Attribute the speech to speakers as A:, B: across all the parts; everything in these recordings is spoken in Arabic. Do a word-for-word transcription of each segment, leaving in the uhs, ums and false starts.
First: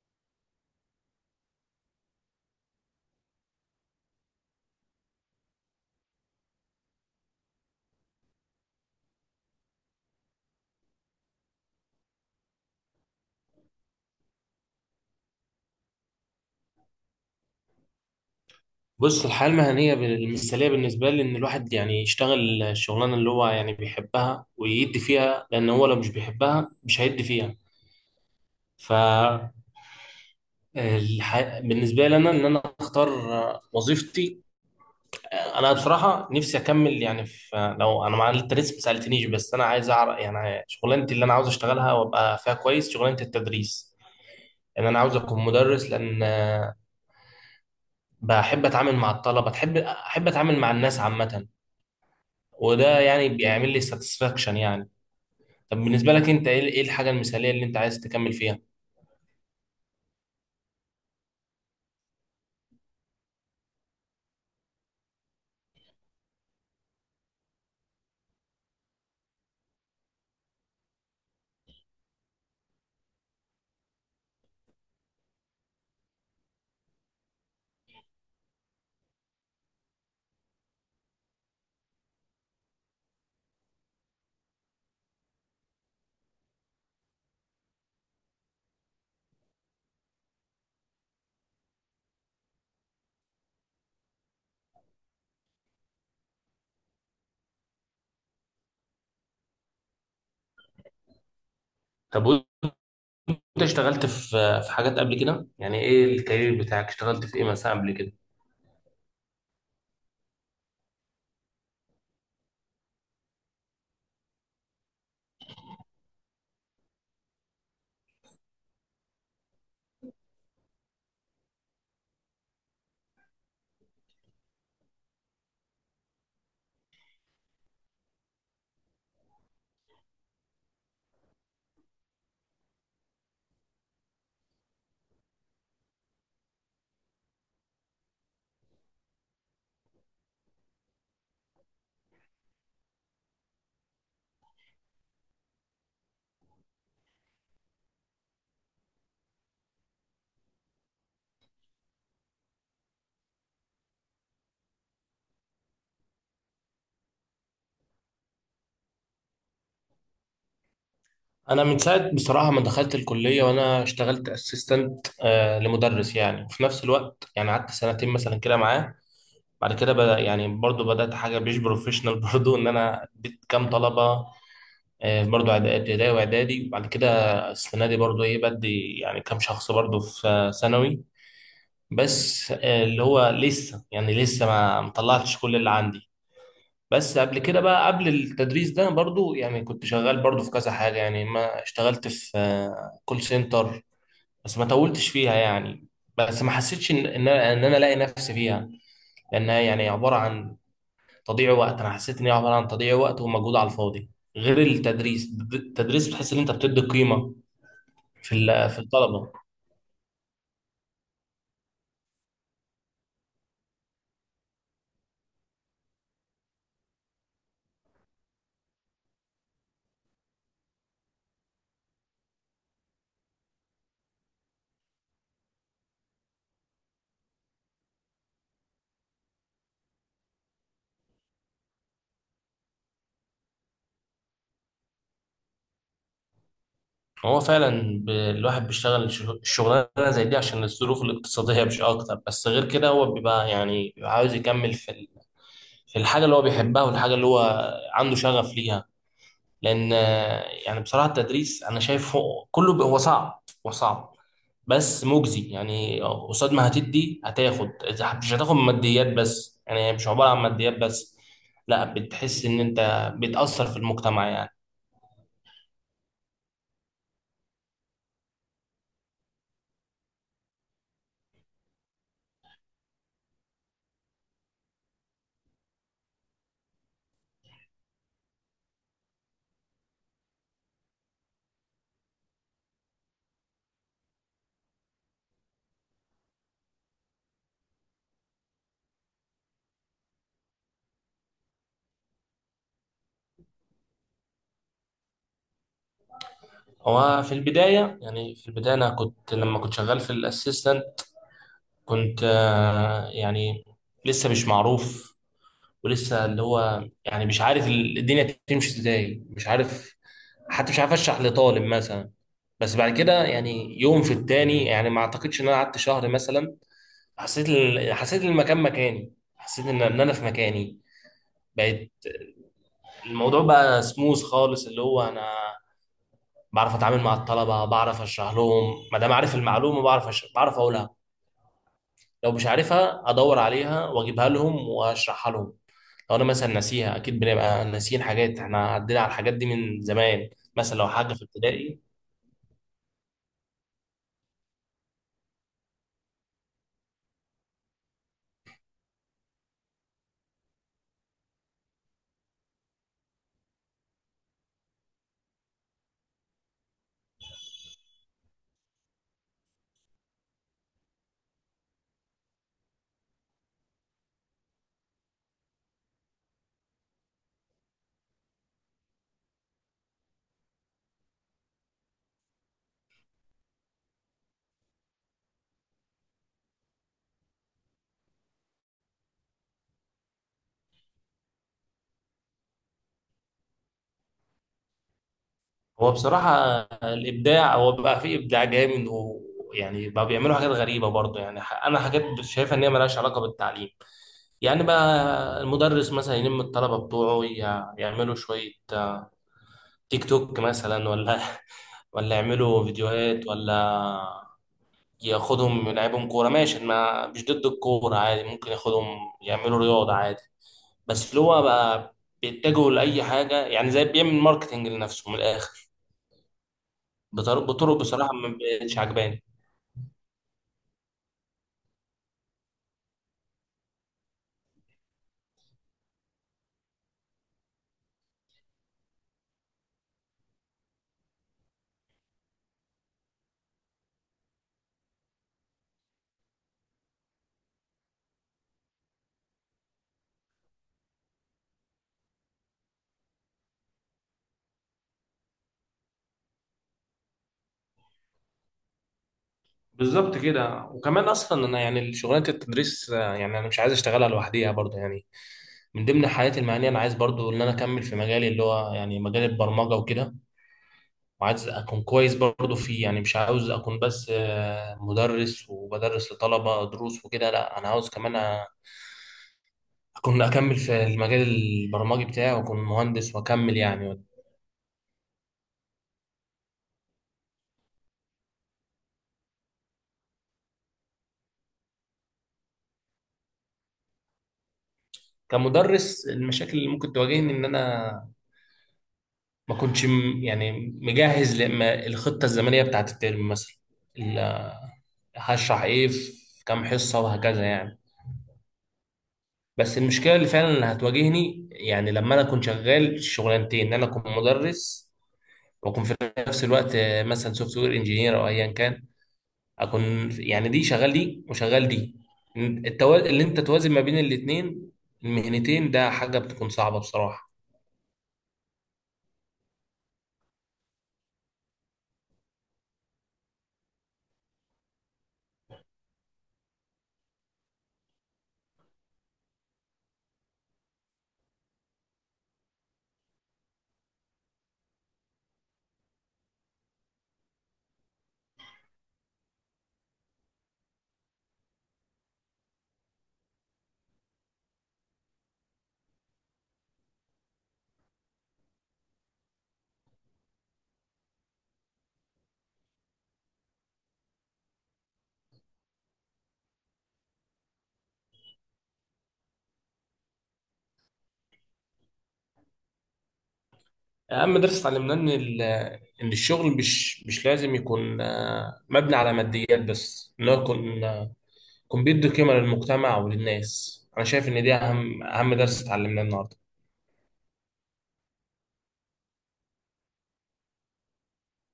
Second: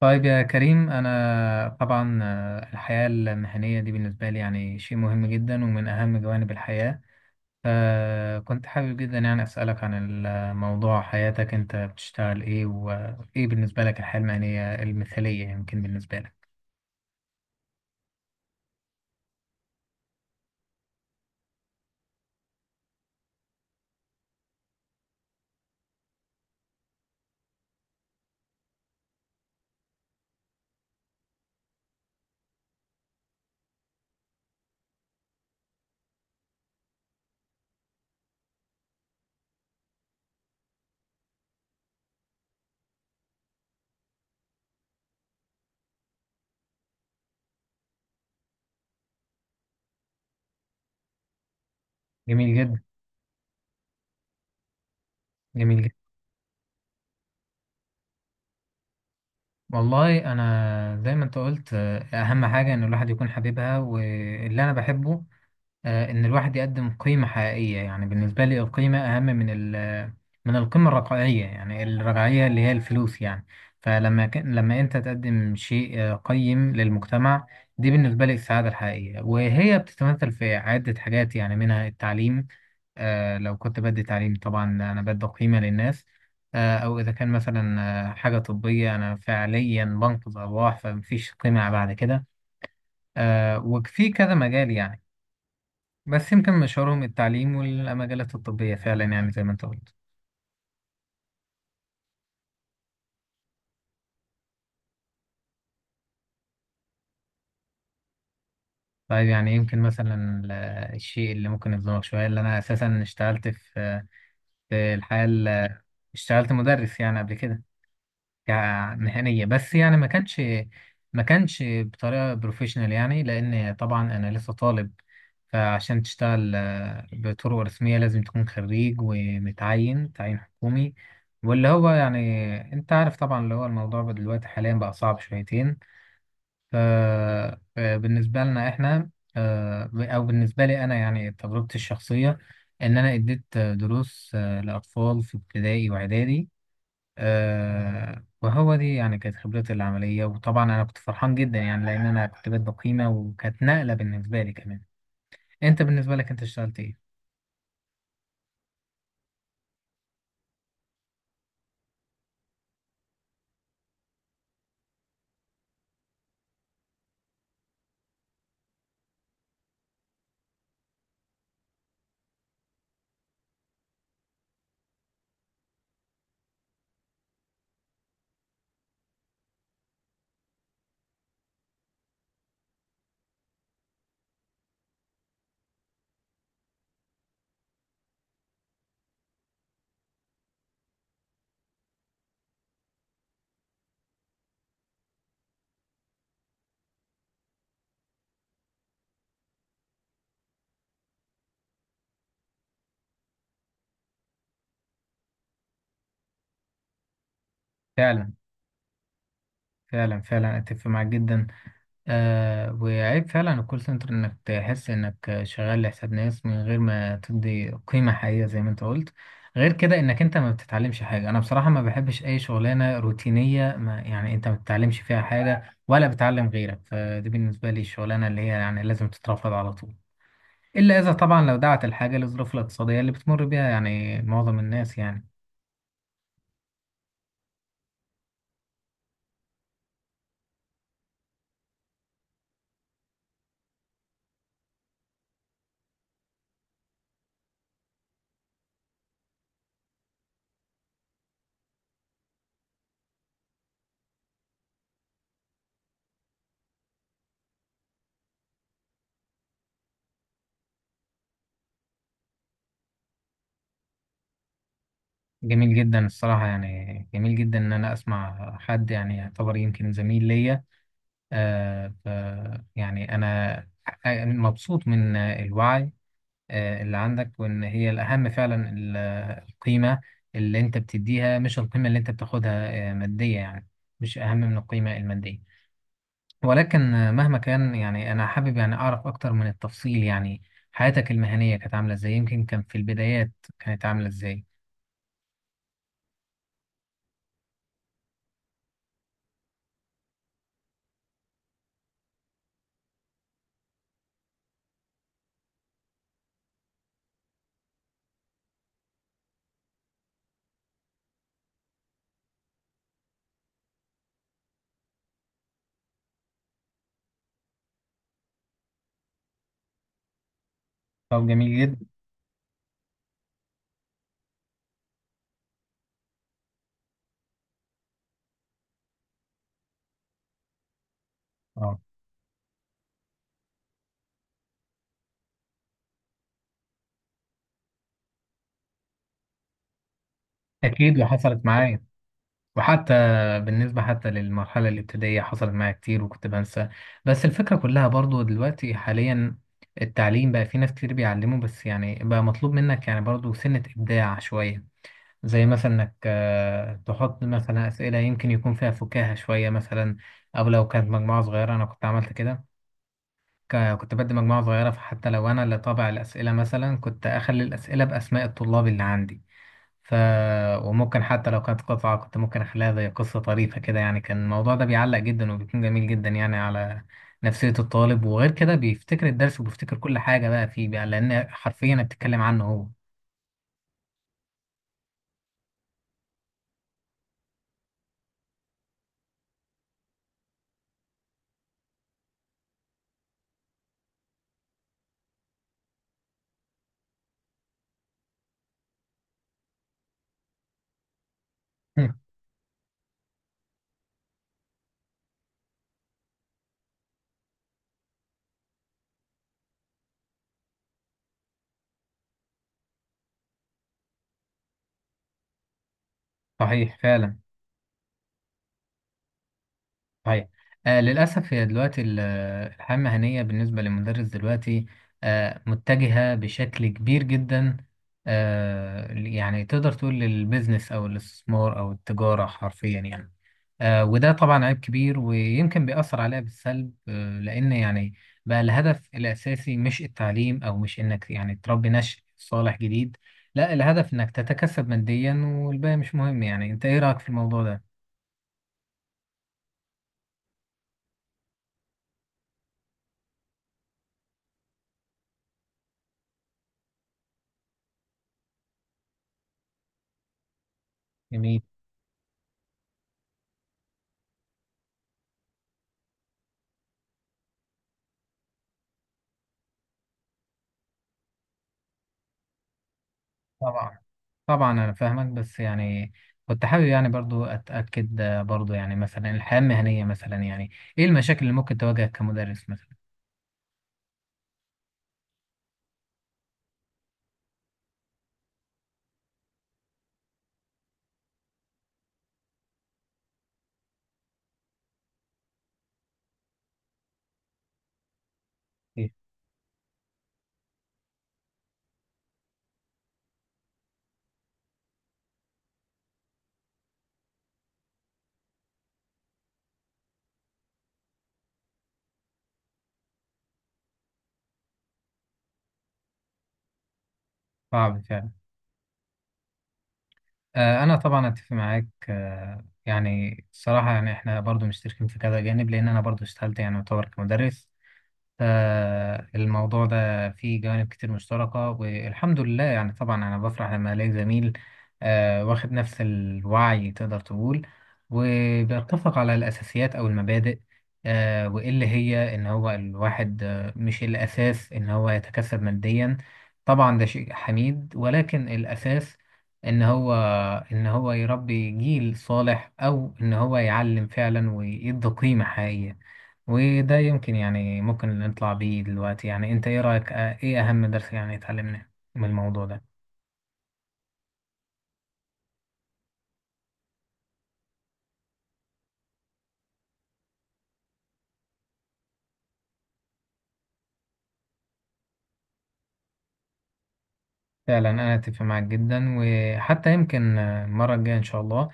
A: طيب يا كريم، أنا طبعا آه، الحياة المهنية دي بالنسبة لي يعني شيء مهم جدا ومن أهم جوانب الحياة. فكنت حابب جدا يعني أسألك عن الموضوع، حياتك أنت بتشتغل إيه؟ وإيه بالنسبة لك الحياة المهنية المثالية يمكن بالنسبة لك؟
B: بص، الحياة المهنية بال- المثالية بالنسبة لي إن الواحد يعني يشتغل الشغلانة اللي هو يعني بيحبها ويدي فيها، لأن هو لو مش بيحبها مش هيدي فيها. ف الح- بالنسبة لي أنا إن أنا أختار وظيفتي. أنا بصراحة نفسي أكمل يعني في، لو أنا مع أنت لسه ما سألتنيش، بس أنا عايز أعرف يعني شغلانتي اللي أنا عاوز أشتغلها وأبقى فيها كويس، شغلانة التدريس، لأن أنا عاوز أكون مدرس، لأن بحب أتعامل مع الطلبة، بحب أحب أتعامل مع الناس عامة.
A: جميل جدا.
B: وده يعني بيعمل لي ساتسفاكشن يعني. طب
A: جميل جدا.
B: بالنسبة لك انت، ايه ايه الحاجة المثالية اللي انت عايز تكمل فيها؟
A: والله أنا زي ما أنت قلت، آه، أهم حاجة إن الواحد يكون حبيبها واللي أنا بحبه. آه، ان الواحد يقدم قيمة حقيقية. يعني بالنسبة لي القيمة اهم من ال من القيمة الرقعية، يعني الرقعية اللي هي الفلوس يعني. فلما ك- لما انت تقدم شيء آه، قيم للمجتمع، دي بالنسبة لي السعادة الحقيقية، وهي بتتمثل في عدة حاجات يعني منها التعليم. آه، لو كنت بدي تعليم طبعا انا بدي قيمة للناس. آه، او اذا كان مثلا آه، حاجة طبية، انا فعليا بنقذ ارواح، فمفيش قيمة بعد كده. آه، وفي كذا مجال يعني. بس يمكن مشوارهم التعليم والمجالات الطبية، فعلا يعني زي ما انت قلت.
B: طب وانت اشتغلت في في حاجات قبل كده، يعني ايه الكارير بتاعك؟ اشتغلت في ايه مثلا قبل كده؟
A: طيب، يعني يمكن مثلا ال- الشيء اللي ممكن يظلمك شوية، اللي أنا أساسا اشتغلت في في الحياة ال- اشتغلت مدرس يعني قبل كده، كمهنية، بس يعني ما كانش ما كانش بطريقة بروفيشنال، يعني لأن طبعا أنا لسه طالب. فعشان تشتغل آه، بطرق رسمية لازم تكون خريج ومتعين تعيين حكومي، واللي هو يعني انت عارف طبعا، اللي هو الموضوع دلوقتي حاليا بقى صعب شويتين. ف- فبالنسبة لنا إحنا، آه، أو بالنسبة لي أنا، يعني تجربتي الشخصية إن أنا اديت دروس آه، لأطفال في ابتدائي وإعدادي. آه، وهو دي يعني كانت خبرتي العملية، وطبعا أنا كنت فرحان جدا يعني لأن أنا كنت بادئ قيمة وكانت نقلة بالنسبة لي كمان. أنت بالنسبة لك، أنت اشتغلت إيه؟
B: انا من ساعة بصراحة ما دخلت الكلية وانا اشتغلت اسيستنت آه لمدرس يعني، وفي نفس الوقت يعني قعدت سنتين مثلا كده معاه. بعد كده بدأ يعني برضو بدأت حاجة مش بروفيشنال برضو ان انا اديت كام طلبة، آه، برضو إعدا- ابتدائي واعدادي. وبعد كده السنة دي برضو ايه بدي يعني كام شخص برضو في آه، ثانوي. بس آه، اللي هو لسه، يعني لسه ما مطلعتش كل اللي عندي. بس قبل كده، بقى قبل التدريس ده برضو يعني كنت شغال برضو في كذا حاجة يعني. ما اشتغلت في آه، كول سنتر، بس ما طولتش فيها يعني، بس ما حسيتش ان ان انا إن أنا الاقي نفسي فيها، لانها يعني عبارة عن تضييع وقت. انا حسيت ان هي عبارة عن تضييع وقت ومجهود على الفاضي. غير التدريس، التدريس بتحس ان انت بتدي قيمة
A: فعلا،
B: في ال- في الطلبة.
A: فعلا، فعلا، أتفق معاك جدا. آه وعيب فعلا الكول سنتر انك تحس انك شغال لحساب ناس من غير ما تدي قيمة حقيقية زي ما انت قلت. غير كده انك انت ما بتتعلمش حاجة. انا بصراحة ما بحبش اي شغلانة روتينية، ما يعني انت ما بتتعلمش فيها حاجة ولا بتعلم غيرك. فدي بالنسبة لي الشغلانة اللي هي يعني لازم تترفض على طول، الا اذا طبعا لو دعت الحاجة للظروف الاقتصادية اللي بتمر بيها يعني معظم الناس يعني.
B: هو فعلا ب- الواحد بيشتغل شغ- شغلانه زي دي عشان الظروف الاقتصاديه مش اكتر، بس غير كده هو بيبقى يعني بيبقى عاوز يكمل في ال- في الحاجه اللي هو بيحبها والحاجه اللي هو عنده شغف ليها. لان آه، يعني بصراحه التدريس انا شايفه كله. ب- هو صعب هو صعب، بس مجزي يعني. قصاد ما هتدي هتاخد، إذا مش هتاخد ماديات بس، يعني مش عباره عن ماديات بس، لا، بتحس ان انت بتاثر في المجتمع يعني.
A: جميل جدا الصراحة، يعني جميل جدا ان انا اسمع حد يعني يعتبر يمكن زميل ليا. آه، ف يعني أنا مبسوط من الوعي آه، اللي عندك، وإن هي الأهم فعلا ال- آه، القيمة اللي أنت بتديها مش القيمة اللي أنت بتاخدها آه، مادية يعني، مش أهم من القيمة المادية. ولكن آه، مهما كان يعني أنا حابب يعني أعرف أكتر من التفصيل، يعني حياتك المهنية كانت عاملة إزاي؟ يمكن كان في البدايات كانت عاملة إزاي؟
B: هو في البداية، يعني في البداية أنا كنت لما كنت شغال في الأسيستنت، كنت آه، يعني لسه مش معروف، ولسه اللي هو يعني مش عارف ال- الدنيا تمشي إزاي، مش عارف، حتى مش عارف أشرح لطالب مثلا. بس بعد كده يعني يوم في التاني، يعني ما أعتقدش إن أنا قعدت شهر مثلا، حسيت ال- حسيت إن المكان مكاني، حسيت إن إن أنا في مكاني.
A: طب، جميل جدا.
B: بقيت، الموضوع بقى سموث خالص، اللي هو أنا بعرف اتعامل مع الطلبه، بعرف اشرح لهم، ما دام عارف المعلومه بعرف أش... بعرف اقولها.
A: أه.
B: لو مش عارفها ادور عليها واجيبها لهم واشرحها لهم. لو انا مثلا ناسيها، اكيد بنبقى ناسيين حاجات، احنا عدينا على الحاجات دي من زمان، مثلا لو
A: أكيد.
B: حاجه في
A: وحصلت
B: ابتدائي.
A: معايا، وحتى بالنسبة، حتى للمرحلة الابتدائية، حصلت معايا كتير وكنت بنسى. بس الفكرة كلها برضو دلوقتي حاليا التعليم بقى في ناس كتير بيعلموا، بس يعني بقى مطلوب منك يعني برضو سنة إبداع شوية، زي مثلا إنك آه، تحط مثلا أسئلة يمكن يكون فيها فكاهة شوية مثلا. أو لو كانت مجموعة صغيرة أنا كنت عملت كده. ك- كنت بدي مجموعة صغيرة، فحتى لو أنا اللي طابع الأسئلة مثلا كنت أخلي الأسئلة بأسماء الطلاب اللي عندي. ف وممكن حتى لو كانت قطعة كنت ممكن أخليها زي قصة طريفة كده، يعني كان الموضوع ده بيعلق جدا وبيكون جميل جدا يعني على نفسية الطالب. وغير كده بيفتكر الدرس وبيفتكر كل حاجة بقى فيه بقى، لأن حرفيا بتتكلم عنه هو.
B: هو بصراحه الابداع، هو بقى فيه ابداع جامد، ويعني بقى بيعملوا حاجات غريبه برضه يعني. ح- انا حاجات شايفها ان هي ملهاش علاقه بالتعليم، يعني بقى المدرس مثلا يلم الطلبه بتوعه ي- يعملوا شويه تيك توك مثلا، ولا ولا يعملوا فيديوهات، ولا ياخدهم يلعبهم كورة. ماشي، ما مش ضد الكورة، عادي، ممكن ياخدهم يعملوا رياضة عادي. بس اللي هو بقى بيتجهوا لأي حاجة، يعني زي بيعمل ماركتينج لنفسه من الآخر،
A: صحيح فعلا.
B: بطرق بطرق بصراحة ما بقتش عجباني.
A: صحيح. آه للأسف هي دلوقتي ال- الحياة المهنية بالنسبة للمدرس دلوقتي آه متجهة بشكل كبير جدا. آه يعني تقدر تقول للبيزنس أو الاستثمار أو التجارة حرفيا يعني. آه وده طبعا عيب كبير ويمكن بيأثر عليها بالسلب، آه لأن يعني بقى الهدف الأساسي مش التعليم أو مش إنك يعني تربي نشء صالح جديد. لا، الهدف إنك تتكسب ماديا والباقي مش مهم. يعني أنت إيه رأيك في الموضوع ده؟
B: بالظبط كده. وكمان اصلا انا يعني شغلانه التدريس، آه، يعني انا مش عايز اشتغلها لوحديها برضه يعني. من ضمن حياتي المهنيه انا عايز برضه ان انا اكمل في مجالي، اللي هو يعني مجال البرمجه وكده،
A: جميل.
B: وعايز اكون كويس برضو فيه، يعني مش عاوز اكون بس آه، مدرس وبدرس لطلبة دروس وكده، لا، انا عاوز كمان أ- اكون اكمل في المجال البرمجي بتاعي، واكون مهندس واكمل
A: طبعا،
B: يعني.
A: طبعا، انا فاهمك بس يعني كنت حابب يعني برضو اتاكد. آه، برضو يعني مثلا الحياه المهنيه مثلا، يعني ايه المشاكل اللي ممكن تواجهك كمدرس مثلا؟
B: كمدرس، المشاكل اللي ممكن تواجهني ان انا ما كنتش م- يعني مجهز لما الخطة الزمنية بتاعت الترم مثلا، ال- هشرح ايه في كام حصة وهكذا يعني.
A: إيه؟
B: بس المشكلة اللي فعلا اللي هتواجهني يعني لما انا اكون شغال شغلانتين، ان انا اكون مدرس واكون في نفس الوقت آه، مثلا سوفت وير انجينير او ايا كان. اكون في- يعني دي شغال دي وشغال دي، التوازن اللي انت توازن ما بين الاثنين المهنتين ده حاجه بتكون صعبه بصراحه.
A: صعب فعلا. آه انا طبعا اتفق معاك. آه يعني الصراحه يعني احنا برضو مشتركين في كذا جانب، لان انا برضو اشتغلت يعني يعتبر كمدرس. فالموضوع ده فيه جوانب كتير مشتركة، والحمد لله يعني طبعا أنا بفرح لما ألاقي زميل آه، واخد نفس الوعي تقدر تقول، وبيتفق على الأساسيات أو المبادئ. آه، وإيه اللي هي إن هو الواحد آه، مش الأساس إن هو يتكسب ماديا. طبعا ده شيء حميد، ولكن الأساس إن هو إن هو يربي جيل صالح أو إن هو يعلم فعلا ويدي قيمة حقيقية. وده يمكن يعني ممكن نطلع بيه دلوقتي. يعني انت ايه رأيك؟ اه، ايه اهم درس يعني اتعلمناه من الموضوع ده؟
B: اهم درس اتعلمناه ان ال- ان الشغل مش مش لازم يكون آه، مبني على ماديات بس، ان هو يكون آه، يكون بيدي قيمه للمجتمع وللناس. انا شايف ان دي اهم اهم درس اتعلمناه النهارده.
A: فعلا انا اتفق معاك جدا، وحتى يمكن اه، المرة الجاية ان شاء الله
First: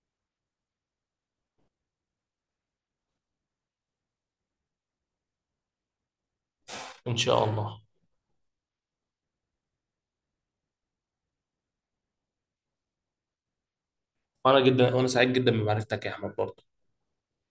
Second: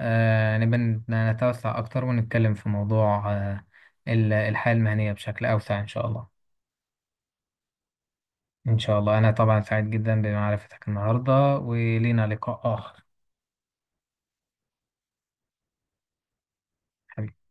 A: آه نبقى نت- نتوسع اكتر ونتكلم في موضوع آه ال- الحياة المهنية بشكل اوسع ان شاء الله.
B: ان شاء الله.
A: ان شاء الله. انا طبعا سعيد جدا بمعرفتك النهاردة، ولينا لقاء اخر.
B: وانا جدا وانا سعيد جدا بمعرفتك يا احمد برضه.
A: حبيبي.